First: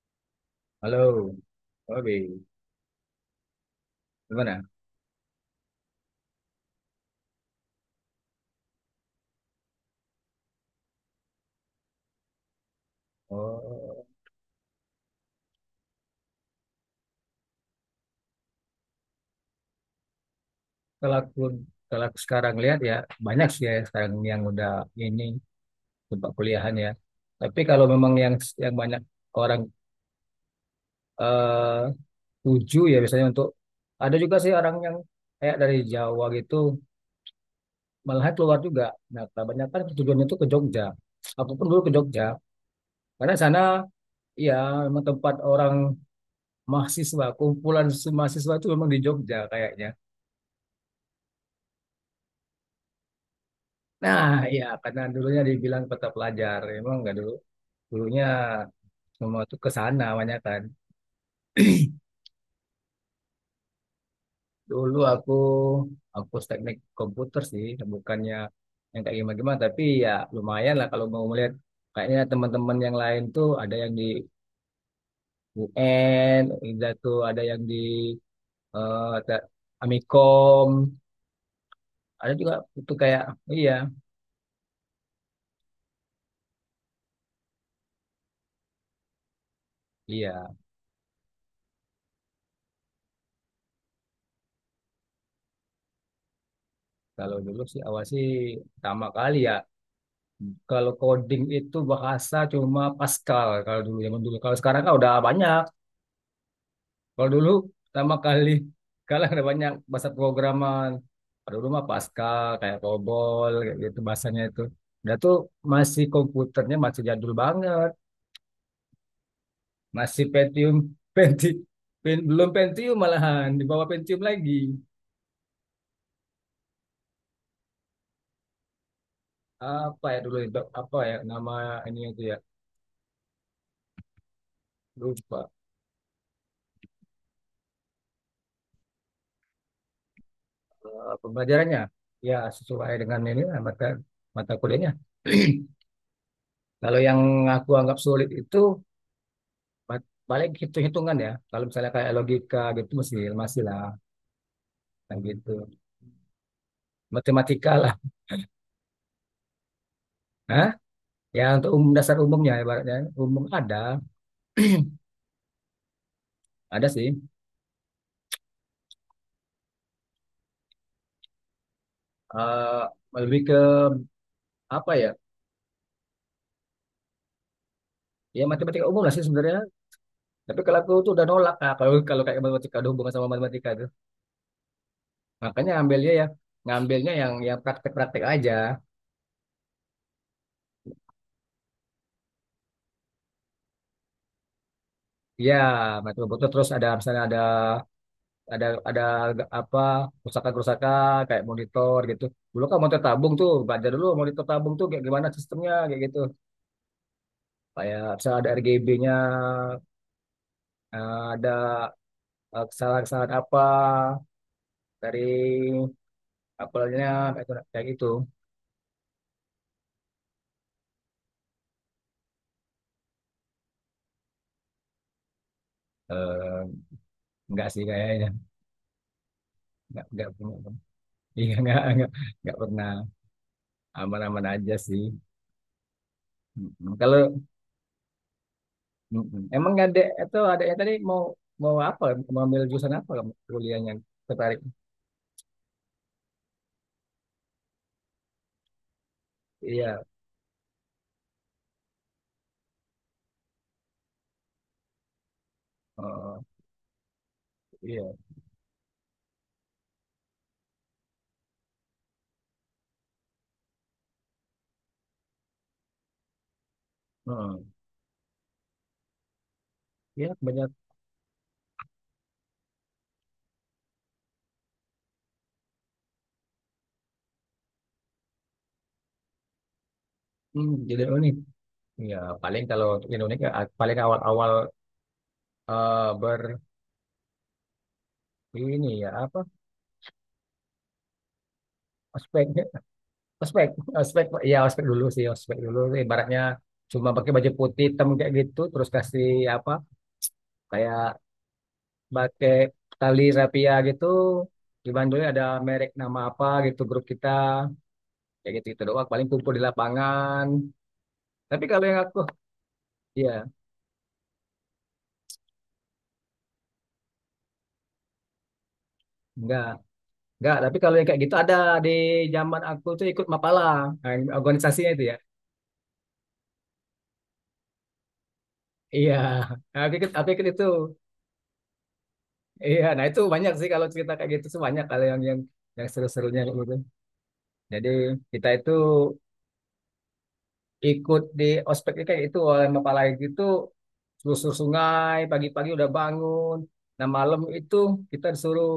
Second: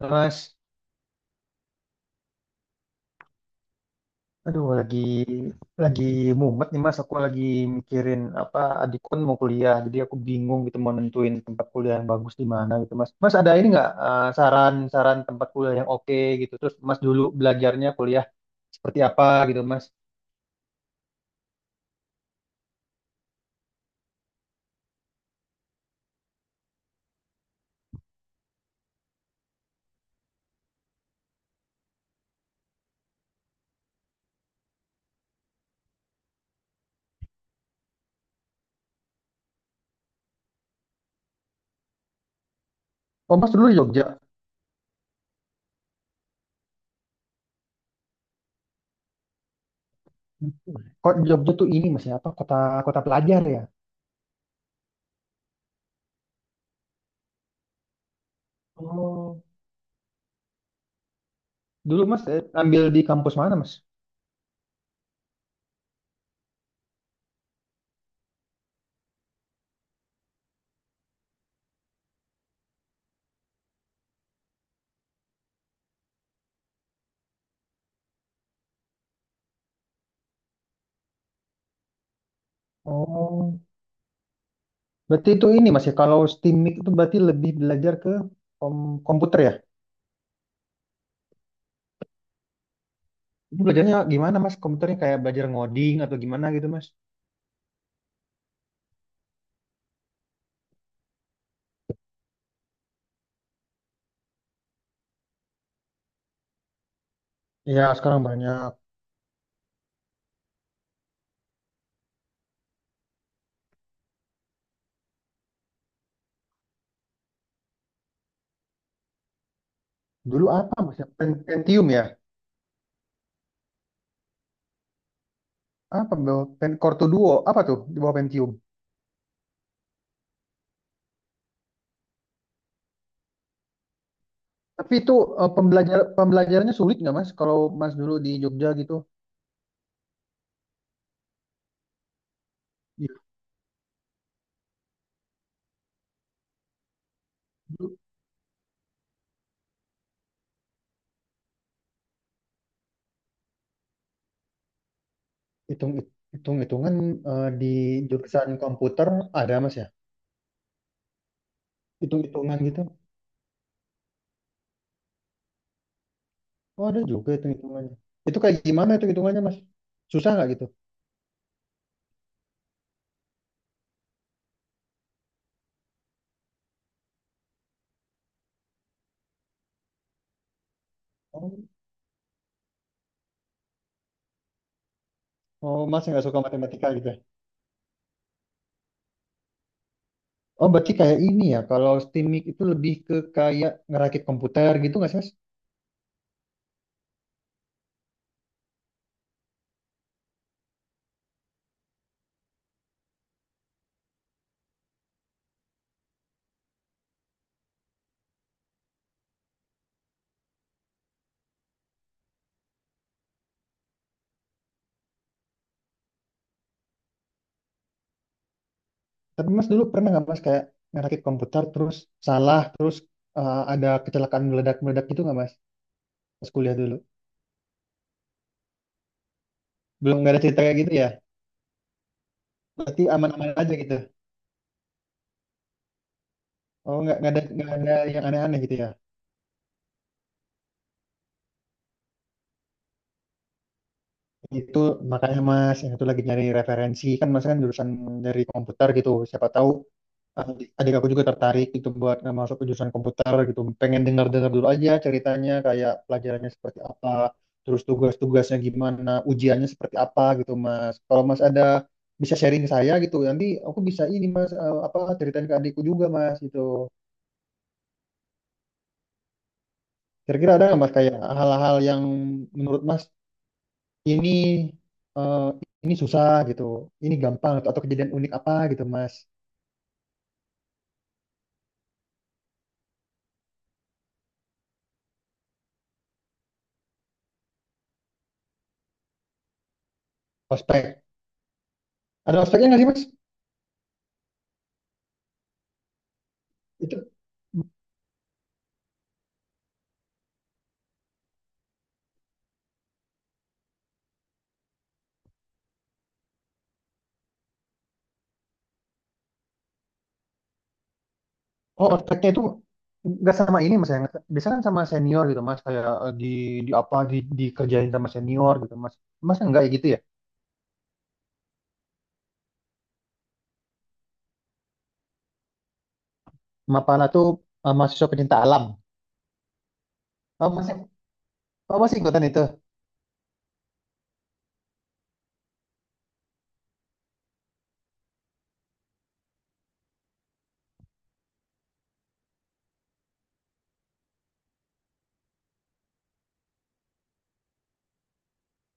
Mas, Halo, oke, gimana? aduh lagi mumet nih Mas. Aku lagi mikirin apa adikku kan mau kuliah, jadi aku bingung gitu mau nentuin tempat kuliah yang bagus di mana gitu Mas. Mas ada ini nggak Oh, saran-saran tempat kuliah yang oke gitu? Terus Mas dulu belajarnya kuliah seperti apa gitu Mas? kalau aku kalau aku sekarang lihat ya banyak sih ya sekarang yang udah ini tempat kuliahan ya. Tapi kalau memang yang banyak orang eh, tuju ya biasanya untuk ada juga sih orang yang kayak dari Jawa gitu malah keluar juga. Nah, kebanyakan tujuannya itu ke Jogja. Aku pun dulu ke Jogja karena Oh Mas sana dulu di Jogja. ya memang tempat orang mahasiswa kumpulan mahasiswa itu memang di Jogja kayaknya. Kok Jogja tuh ini Mas ya apa kota kota pelajar ya? Nah, ya karena dulunya dibilang kota pelajar, emang nggak dulu. Dulunya semua Oh tuh ke sana banyak kan. dulu Mas ambil di kampus mana Mas? Dulu aku teknik komputer sih, bukannya yang kayak gimana-gimana, tapi ya lumayan lah kalau mau melihat kayaknya teman-teman yang lain tuh ada yang di UN, ada tuh ada yang di eh, te- Amikom, ada juga itu kayak Oh iya berarti itu ini Mas ya kalau STIMIK itu berarti lebih belajar ke komputer ya? iya. Itu belajarnya gimana mas? Komputernya kayak belajar ngoding atau gimana gitu mas? Kalau dulu sih awal sih pertama kali ya. Kalau coding itu bahasa cuma Pascal kalau dulu zaman dulu. Kalau sekarang kan udah banyak. Kalau dulu Ya, pertama sekarang kali banyak. kalau ada banyak bahasa programan. Kalau dulu mah Pascal kayak COBOL kayak gitu bahasanya itu. Dan tuh masih komputernya masih jadul banget. Masih Dulu Pentium, apa Mas? Ya? Penti, Pentium ya? Belum Pentium malahan di bawah Pentium lagi. Apa? Bawah- Pen Core Duo. Apa tuh di bawah Pentium? Apa ya dulu itu? Apa ya nama ini itu ya? Tapi itu Lupa. Pembelajarannya sulit nggak Mas? Kalau Mas dulu di Jogja gitu. Pembelajarannya ya sesuai Iya, dengan ini lah, mata mata kuliahnya. Kalau yang aku dulu anggap sulit itu paling hitung-hitungan ya. Kalau misalnya kayak logika gitu masih masih lah kayak gitu. hitung hitung-hitungan di Matematika lah. jurusan komputer ada mas ya? Hah? Ya untuk umum dasar umumnya Hitung-hitungan gitu? ibaratnya umum ada Oh ada ada sih. juga hitung-hitungannya. Itu kayak gimana itu hitungannya mas? Susah nggak gitu? Eh, lebih ke apa ya? Ya matematika umum lah sih sebenarnya. Tapi kalau aku tuh udah nolak Oh, Kak, kalau kalau kayak matematika ada hubungan sama matematika itu. Makanya oh mas ambilnya yang ya nggak suka matematika gitu? ngambilnya yang praktek-praktek aja. Oh, berarti kayak ini ya. Kalau Steamik itu lebih ke kayak ngerakit komputer gitu nggak sih, Mas? Ya, betul-betul terus ada misalnya ada ada apa kerusakan-kerusakan kayak monitor gitu. Dulu kan monitor tabung tuh, belajar dulu monitor tabung tuh kayak gimana sistemnya kayak gitu. Kayak bisa ada RGB-nya, ada kesalahan-kesalahan apa dari apelnya kayak gitu, kayak gitu. Tapi Mas dulu pernah nggak Mas kayak ngerakit komputer terus salah, terus ada kecelakaan meledak-meledak gitu nggak Mas? Pas Eh, kuliah dulu. enggak sih kayaknya, enggak Belum enggak nggak ada pernah. cerita kayak gitu ya? Iya enggak pernah, Berarti aman-aman aja gitu. aman-aman aja sih. Oh, Mm-mm. nggak nggak Kalau ada nggak ada yang aneh-aneh gitu ya? mm-mm. emang ada atau adanya tadi mau mau apa? Mau ambil jurusan apa kamu kuliahnya? Tertarik. Itu makanya Mas, yang itu lagi nyari referensi kan Mas kan jurusan dari komputer gitu. Siapa tahu Iya. eh, adik aku juga tertarik gitu buat masuk ke jurusan komputer gitu pengen dengar-dengar dulu aja ceritanya kayak Oh, pelajarannya seperti apa terus iya. tugas-tugasnya gimana ujiannya seperti apa gitu Mas kalau Mas ada bisa sharing ke saya gitu nanti aku bisa ini Mas apa ceritain ke adikku juga Mas gitu Heeh. Ya, kira-kira ada banyak. nggak Mas kayak hal-hal yang menurut Mas ini eh, ini susah gitu ini gampang atau kejadian unik apa gitu Mas Hmm, jadi unik. Ya, paling kalau untuk Indonesia paling awal-awal eh, ber ini ya apa? ospek ada Ospek. ospeknya nggak sih Mas Ospek, ospek. Ya, ospek dulu sih, ospek dulu. Ibaratnya itu. cuma pakai baju putih hitam kayak gitu, terus kasih apa? Kayak pakai tali rapia gitu. Di Bandungnya ada merek nama apa gitu grup kita. Kayak gitu-gitu doang. Paling kumpul di lapangan. Tapi kalau Oh, yang aku, otaknya itu nggak ya, sama ini mas ya. Biasa kan sama senior gitu mas, kayak di apa di dikerjain sama senior gitu mas. Mas enggak enggak. ya gitu ya. Enggak, tapi kalau yang kayak gitu ada di zaman aku tuh ikut Mapala, nah, organisasinya itu ya. Mapala tuh mahasiswa pecinta alam. Iya. Nah, aku ikut, Oh itu. masih, oh masih ikutan itu. Iya, nah itu banyak sih kalau cerita kayak gitu tuh banyak kalau yang seru-serunya kayak gitu. Jadi kita itu ikut di ospeknya kayak itu oleh Mapala gitu, selusur sungai pagi-pagi udah bangun. Nah malam itu kita disuruh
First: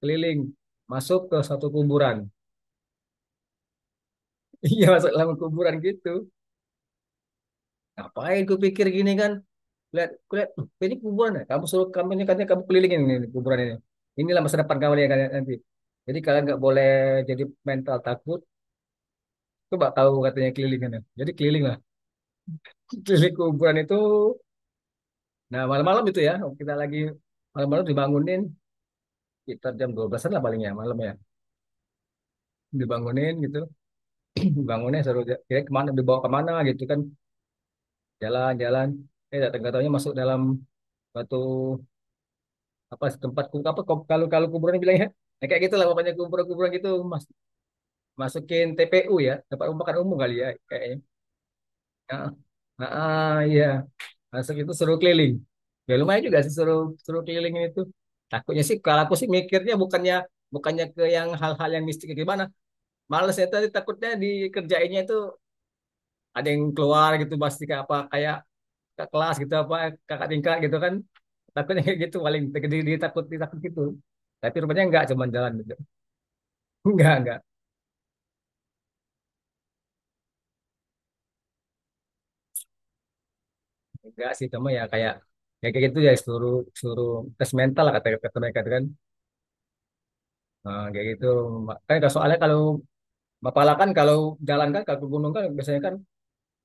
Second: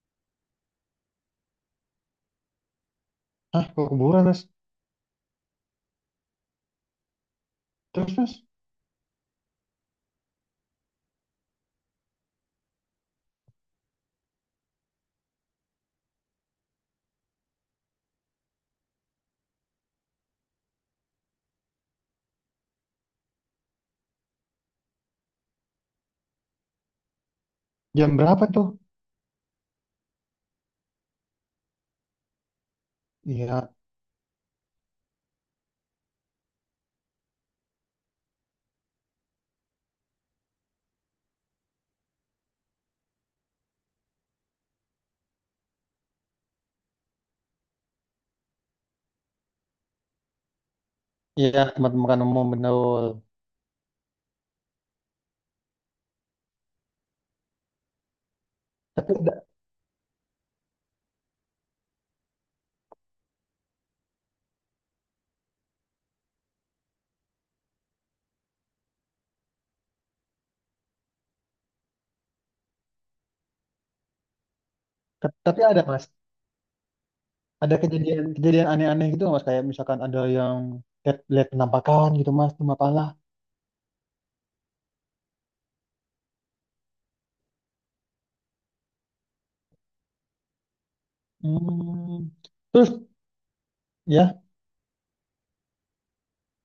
keliling masuk ke satu kuburan. Hah, ke kuburan mas. Iya, masuk dalam kuburan gitu. Terus mas, Ngapain ku pikir gini kan? Lihat lihat, "Loh, ini kuburan ya kamu suruh kamu ini katanya kamu kelilingin ini kuburan ini, inilah masa depan kamu ya kalian nanti, jadi kalian nggak boleh jadi mental takut, coba tahu katanya kelilingan ya." Jadi keliling lah, keliling kuburan itu. Nah malam-malam itu ya kita lagi malam-malam jam dibangunin, berapa tuh? kita jam dua belasan lah palingnya malam ya, dibangunin gitu. Iya, Bangunnya suruh, kira kemana dibawa kemana gitu kan, jalan-jalan, nggak tahunya masuk dalam batu apa tempat apa, kalau kalau kuburan bilangnya. Nah, kayak gitu lah pokoknya kuburan-kuburan gitu mas, masukin TPU ya, tempat pembukaan umum kali ya kayaknya. iya tempat makan Heeh. umum Heeh, benar. iya, masuk itu suruh keliling. Ya lumayan juga sih suruh suruh kelilingin itu. Takutnya sih kalau Tapi aku sih ada, mikirnya bukannya bukannya ke yang hal-hal yang mistik kayak gimana. Males ya tadi takutnya dikerjainnya itu, ada yang keluar gitu pasti kayak apa, kayak ke kelas gitu apa kakak tingkat gitu kan. Takutnya kayak gitu paling jadi takut ditakut gitu. Tapi rupanya enggak cuman jalan tapi gitu. ada mas. Enggak, enggak. Ada kejadian kejadian aneh-aneh gitu nggak, mas. Kayak misalkan ada yang lihat lihat penampakan gitu mas di Mapala. Enggak sih cuma ya kayak gitu ya, seluruh seluruh tes mental lah kata kata mereka itu kan. Nah, kayak gitu kan kalau- Hmm. soalnya kalau Terus Mapala kan, kalau ya. jalan kan kalau ke gunung kan biasanya kan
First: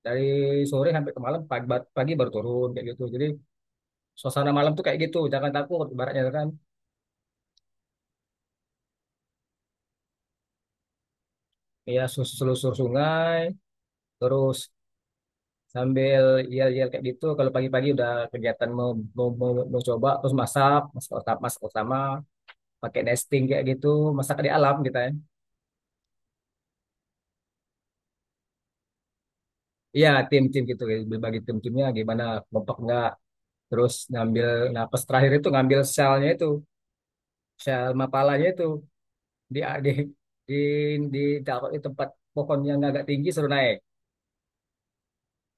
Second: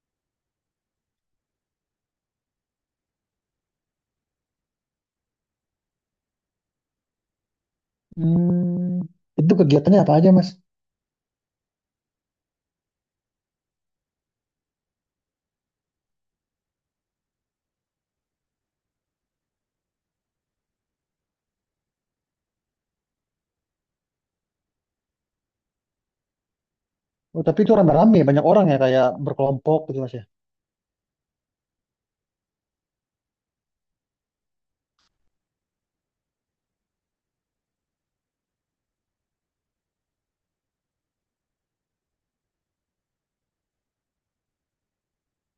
dari sore sampai ke malam pagi, pagi baru turun kayak gitu, jadi suasana malam tuh kayak gitu jangan takut ibaratnya kan. Hmm, itu kegiatannya apa aja, Mas? Ya selusur sungai, terus sambil yel-yel kayak gitu. Kalau pagi-pagi udah kegiatan mau coba, terus masak masak utama pakai nesting kayak gitu, masak di alam kita ya. Oh, tapi itu rame-rame, banyak orang ya, kayak berkelompok gitu, Iya, Mas ya. tim-tim gitu, kayak berbagi tim-timnya gimana, kompak nggak, terus ngambil napas terakhir itu ngambil selnya itu, sel mapalanya itu di di di di, taruh di tempat pohon yang agak tinggi suruh naik,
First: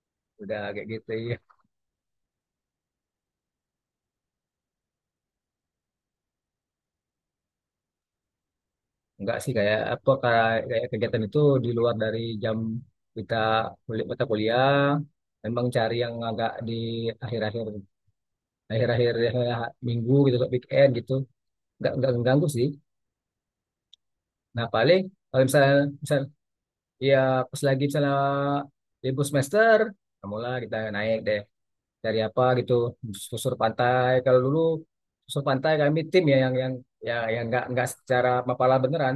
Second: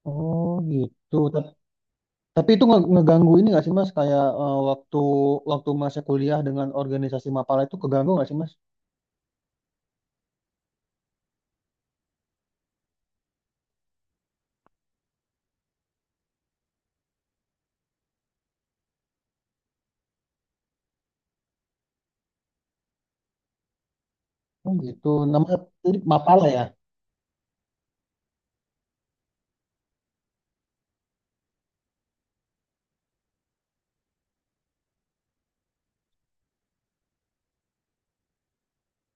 Oh, udah kayak gitu gitu. ya. Tapi itu ngeganggu ini nggak sih, Mas? Kayak waktu waktu Masnya kuliah dengan organisasi Mapala itu keganggu nggak sih, Mas? Enggak sih, kayak apa, kayak kayak kegiatan itu di luar dari jam kita kuliah mata kuliah, memang cari yang agak di akhir-akhir akhir-akhir akhir minggu gitu, weekend gitu, nggak mengganggu sih. Nah Oh, paling gitu. kalau Namanya misalnya, tadi misalnya, Mapala ya? iya, pas lagi misalnya libur semester, nah mulai kita naik deh dari apa gitu, susur pantai. Kalau dulu susur pantai kami tim ya yang nggak secara mapala beneran,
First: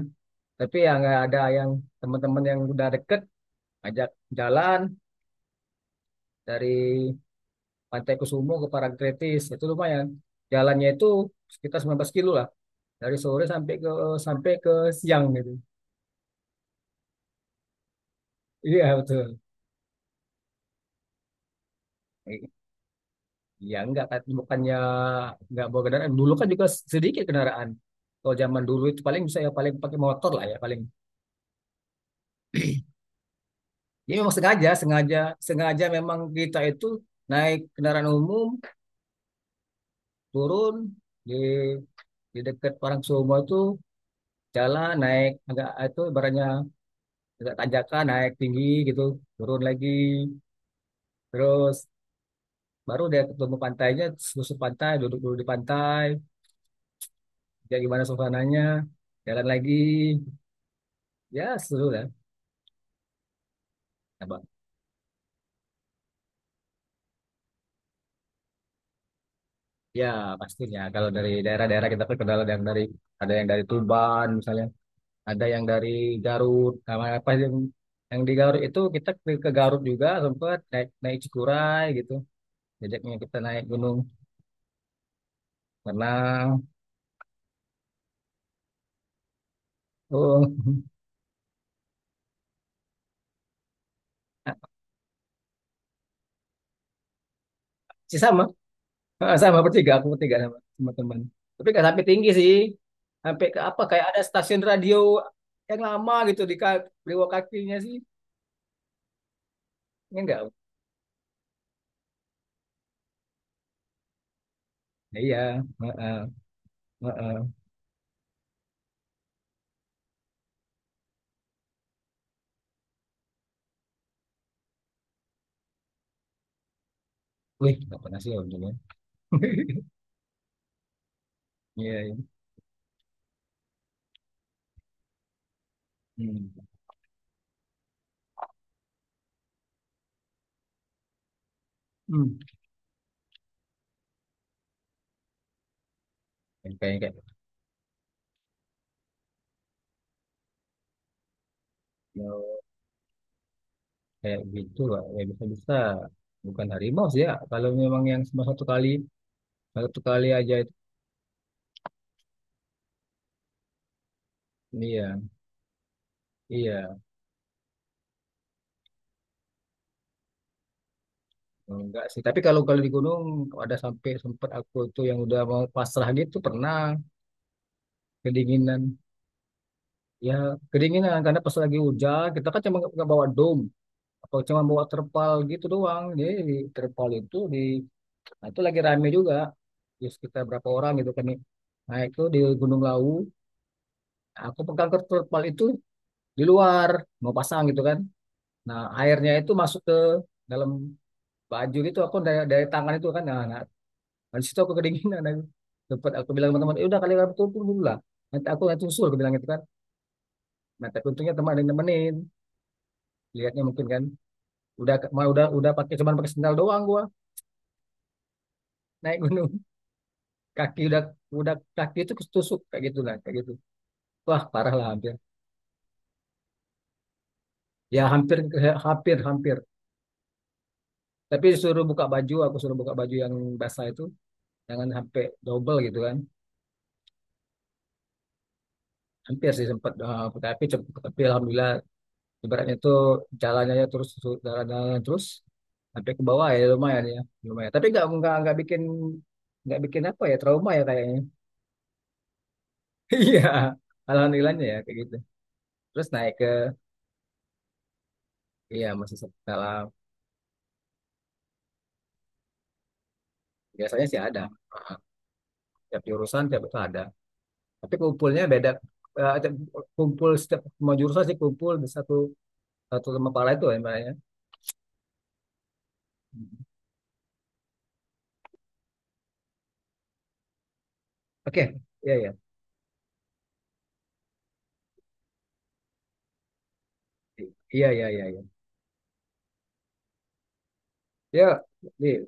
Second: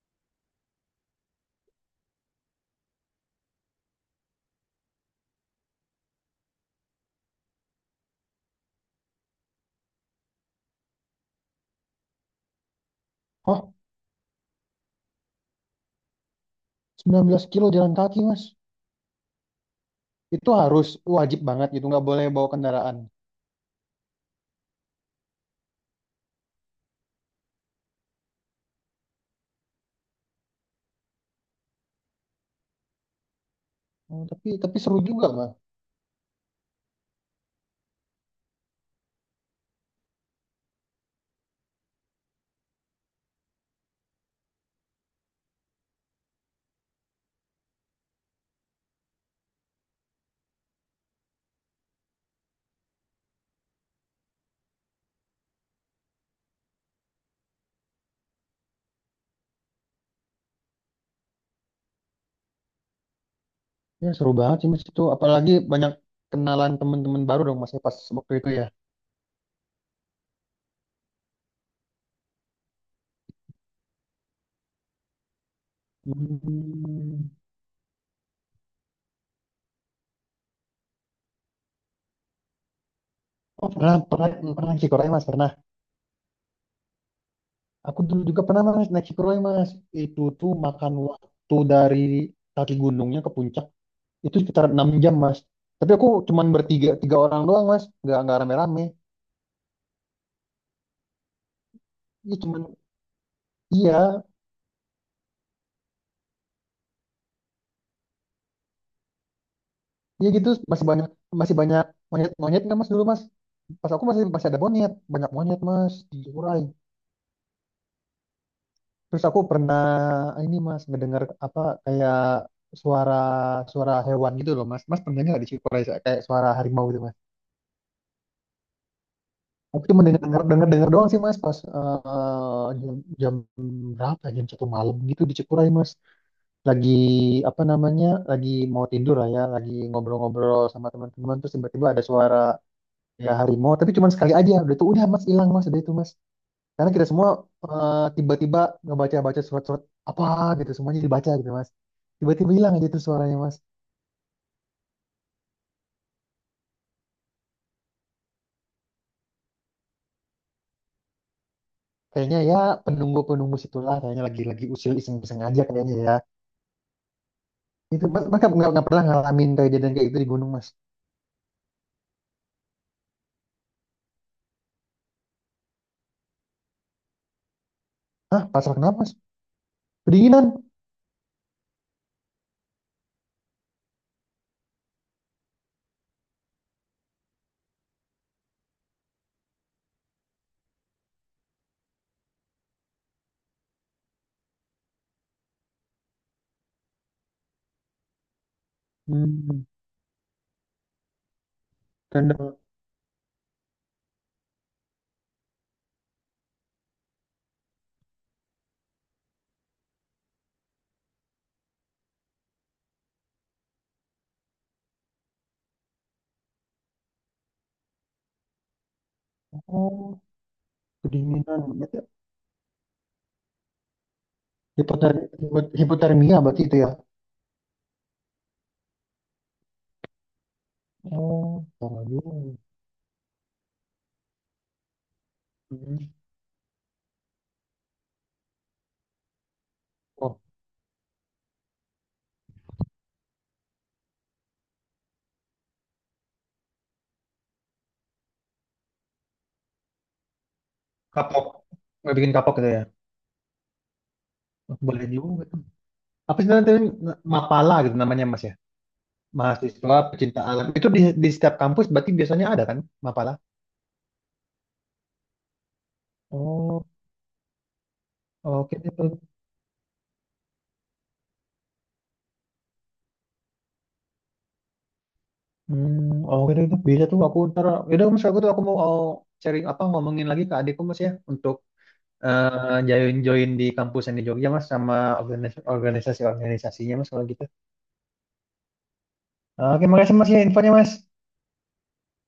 tapi yang nggak ada yang teman-teman yang udah deket ajak jalan dari Pantai Kusumo ke Parangtritis itu lumayan. Jalannya itu sekitar 19 kilo lah, dari sore Oh, sampai ke sampai ke siang gitu. 19 kilo jalan kaki, Mas. Iya betul. Itu harus wajib banget gitu, nggak boleh bawa kendaraan. Ya enggak kan, bukannya enggak bawa kendaraan. Dulu kan juga sedikit kendaraan. Kalau zaman dulu itu paling bisa ya paling pakai motor lah ya paling. Ya Oh, memang sengaja, tapi seru sengaja, juga, Mas. sengaja memang kita itu naik kendaraan umum, turun di di dekat orang semua itu, jalan naik agak itu ibaratnya agak tanjakan naik tinggi gitu, turun lagi. Terus baru dia ketemu pantainya, susur pantai, duduk dulu di pantai, ya gimana suasananya, jalan lagi. Ya seru lah. Ya, seru Nah, banget sih, Mas itu. Apalagi banyak kenalan teman-teman baru dong, Mas, ya, pas waktu itu ya. ya, pastinya. Kalau dari daerah-daerah kita terkenal ada yang dari, ada yang dari Tuban misalnya, ada yang dari Garut. Sama Hmm. apa yang di Garut itu kita ke Garut juga sempat naik naik Cikuray gitu. Jejaknya kita naik Oh pernah gunung pernah pernah Shikurai mas pernah. renang. Aku dulu juga pernah mas naik Shikurai mas. Itu tuh Oh, makan waktu dari kaki gunungnya ke puncak itu sekitar 6 jam mas. Tapi aku cuman tiga orang doang mas. Nggak sih nggak sama. rame-rame. Ah, sama bertiga, aku bertiga sama teman-teman. Tapi nggak sampai tinggi Iya sih. cuman Sampai ke apa? Kayak ada iya stasiun radio yang lama gitu di di bawah kakinya sih. Ini iya gitu enggak. Masih banyak monyet monyet nggak mas dulu mas. Pas aku masih masih ada monyet banyak Iya, monyet mas di heeh, Shikurai. heeh. Terus aku pernah ini mas ngedengar apa kayak suara suara hewan gitu loh mas. Mas pernah nggak di Shikurai kayak suara harimau gitu. Wih, nggak pernah sih om. Aku cuma denger denger denger doang sih mas pas Iya, iya. Jam berapa ya? Jam 1 malam gitu di Cikuray mas Hmm. lagi apa namanya lagi mau tidur lah ya lagi ngobrol-ngobrol sama teman-teman terus tiba-tiba ada suara Hmm. ya harimau tapi cuma sekali aja udah itu udah mas hilang mas udah itu mas Yang karena kayak kita kayak semua tiba-tiba ngebaca-baca surat-surat apa gitu semuanya dibaca gitu mas tiba-tiba kalau hilang aja tuh suaranya mas kayak gitu lah, ya bisa-bisa. Bukan harimau sih ya. Kalau memang yang cuma satu kali aja itu. kayaknya ya penunggu-penunggu situlah kayaknya lagi-lagi usil Iya, iseng-iseng aja kayaknya ya. iya. Itu mas, mas pernah ngalamin kejadian kayak gitu di gunung mas. Enggak sih. Tapi kalau kalau di gunung ada sampai sempat aku tuh yang udah mau pasrah gitu pernah, Hah, pasrah kedinginan. kenapa mas? Ya, Kedinginan. kedinginan karena pas lagi hujan kita kan cuma nggak bawa dom, atau cuma bawa terpal gitu doang. Jadi di terpal itu, nah, itu lagi rame juga. Ya, sekitar berapa orang gitu kan nih. Nah, itu di Gunung Lawu. Aku pegang terpal itu di luar. Mau pasang gitu kan. Nah, airnya itu Hmm, masuk ke dalam baju gitu. Aku dari, tanda. dari tangan itu kan. Nah, nah, nah, situ aku kedinginan. Aku. Tempat aku bilang sama teman, "Eh, udah kali aku turun dulu lah. Nanti aku nanti usul," aku bilang gitu kan. Nah, tapi untungnya teman ada yang nemenin. Lihatnya mungkin kan. Udah mau udah pakai cuman pakai sendal doang gua naik gunung. Oh, Kaki udah udah kedinginan. kaki Berarti itu ketusuk kayak gitu lah, kayak gitu. Wah, parah lah hampir. Hipotermia berarti itu ya. Ya hampir hampir hampir. Tapi Oh, suruh parah buka juga. baju, aku suruh buka baju yang basah itu, jangan sampai double gitu Hmm. kan. Hampir sih sempat Oh, tapi alhamdulillah ibaratnya itu jalannya aja terus jalan-jalan terus sampai ke bawah ya lumayan ya, lumayan. Tapi nggak bikin apa ya trauma ya kayaknya. kapok. Nggak bikin kapok gitu ya. Iya, alhamdulillahnya ya Oh, kayak boleh gitu. juga tuh. Terus naik Apa ke sih nanti Mapala gitu namanya mas ya? iya masih setelah Mahasiswa pecinta alam. Itu di setiap kampus berarti biasanya ada kan Mapala? biasanya sih ada tiap jurusan tiap itu Oh, ada. Tapi kumpulnya beda. oke. Eh, kumpul setiap semua jurusan sih kumpul di satu satu lembah pala itu ya Mbak, ya. Hmm, oke deh, itu bisa tuh aku ntar, yaudah mas aku mau sharing apa ngomongin lagi ke adikku mas ya untuk Oke, iya iya join join di kampus yang di Jogja mas sama organisasinya mas kalau gitu. iya iya iya Oke, makasih mas ya infonya mas. iya, ya.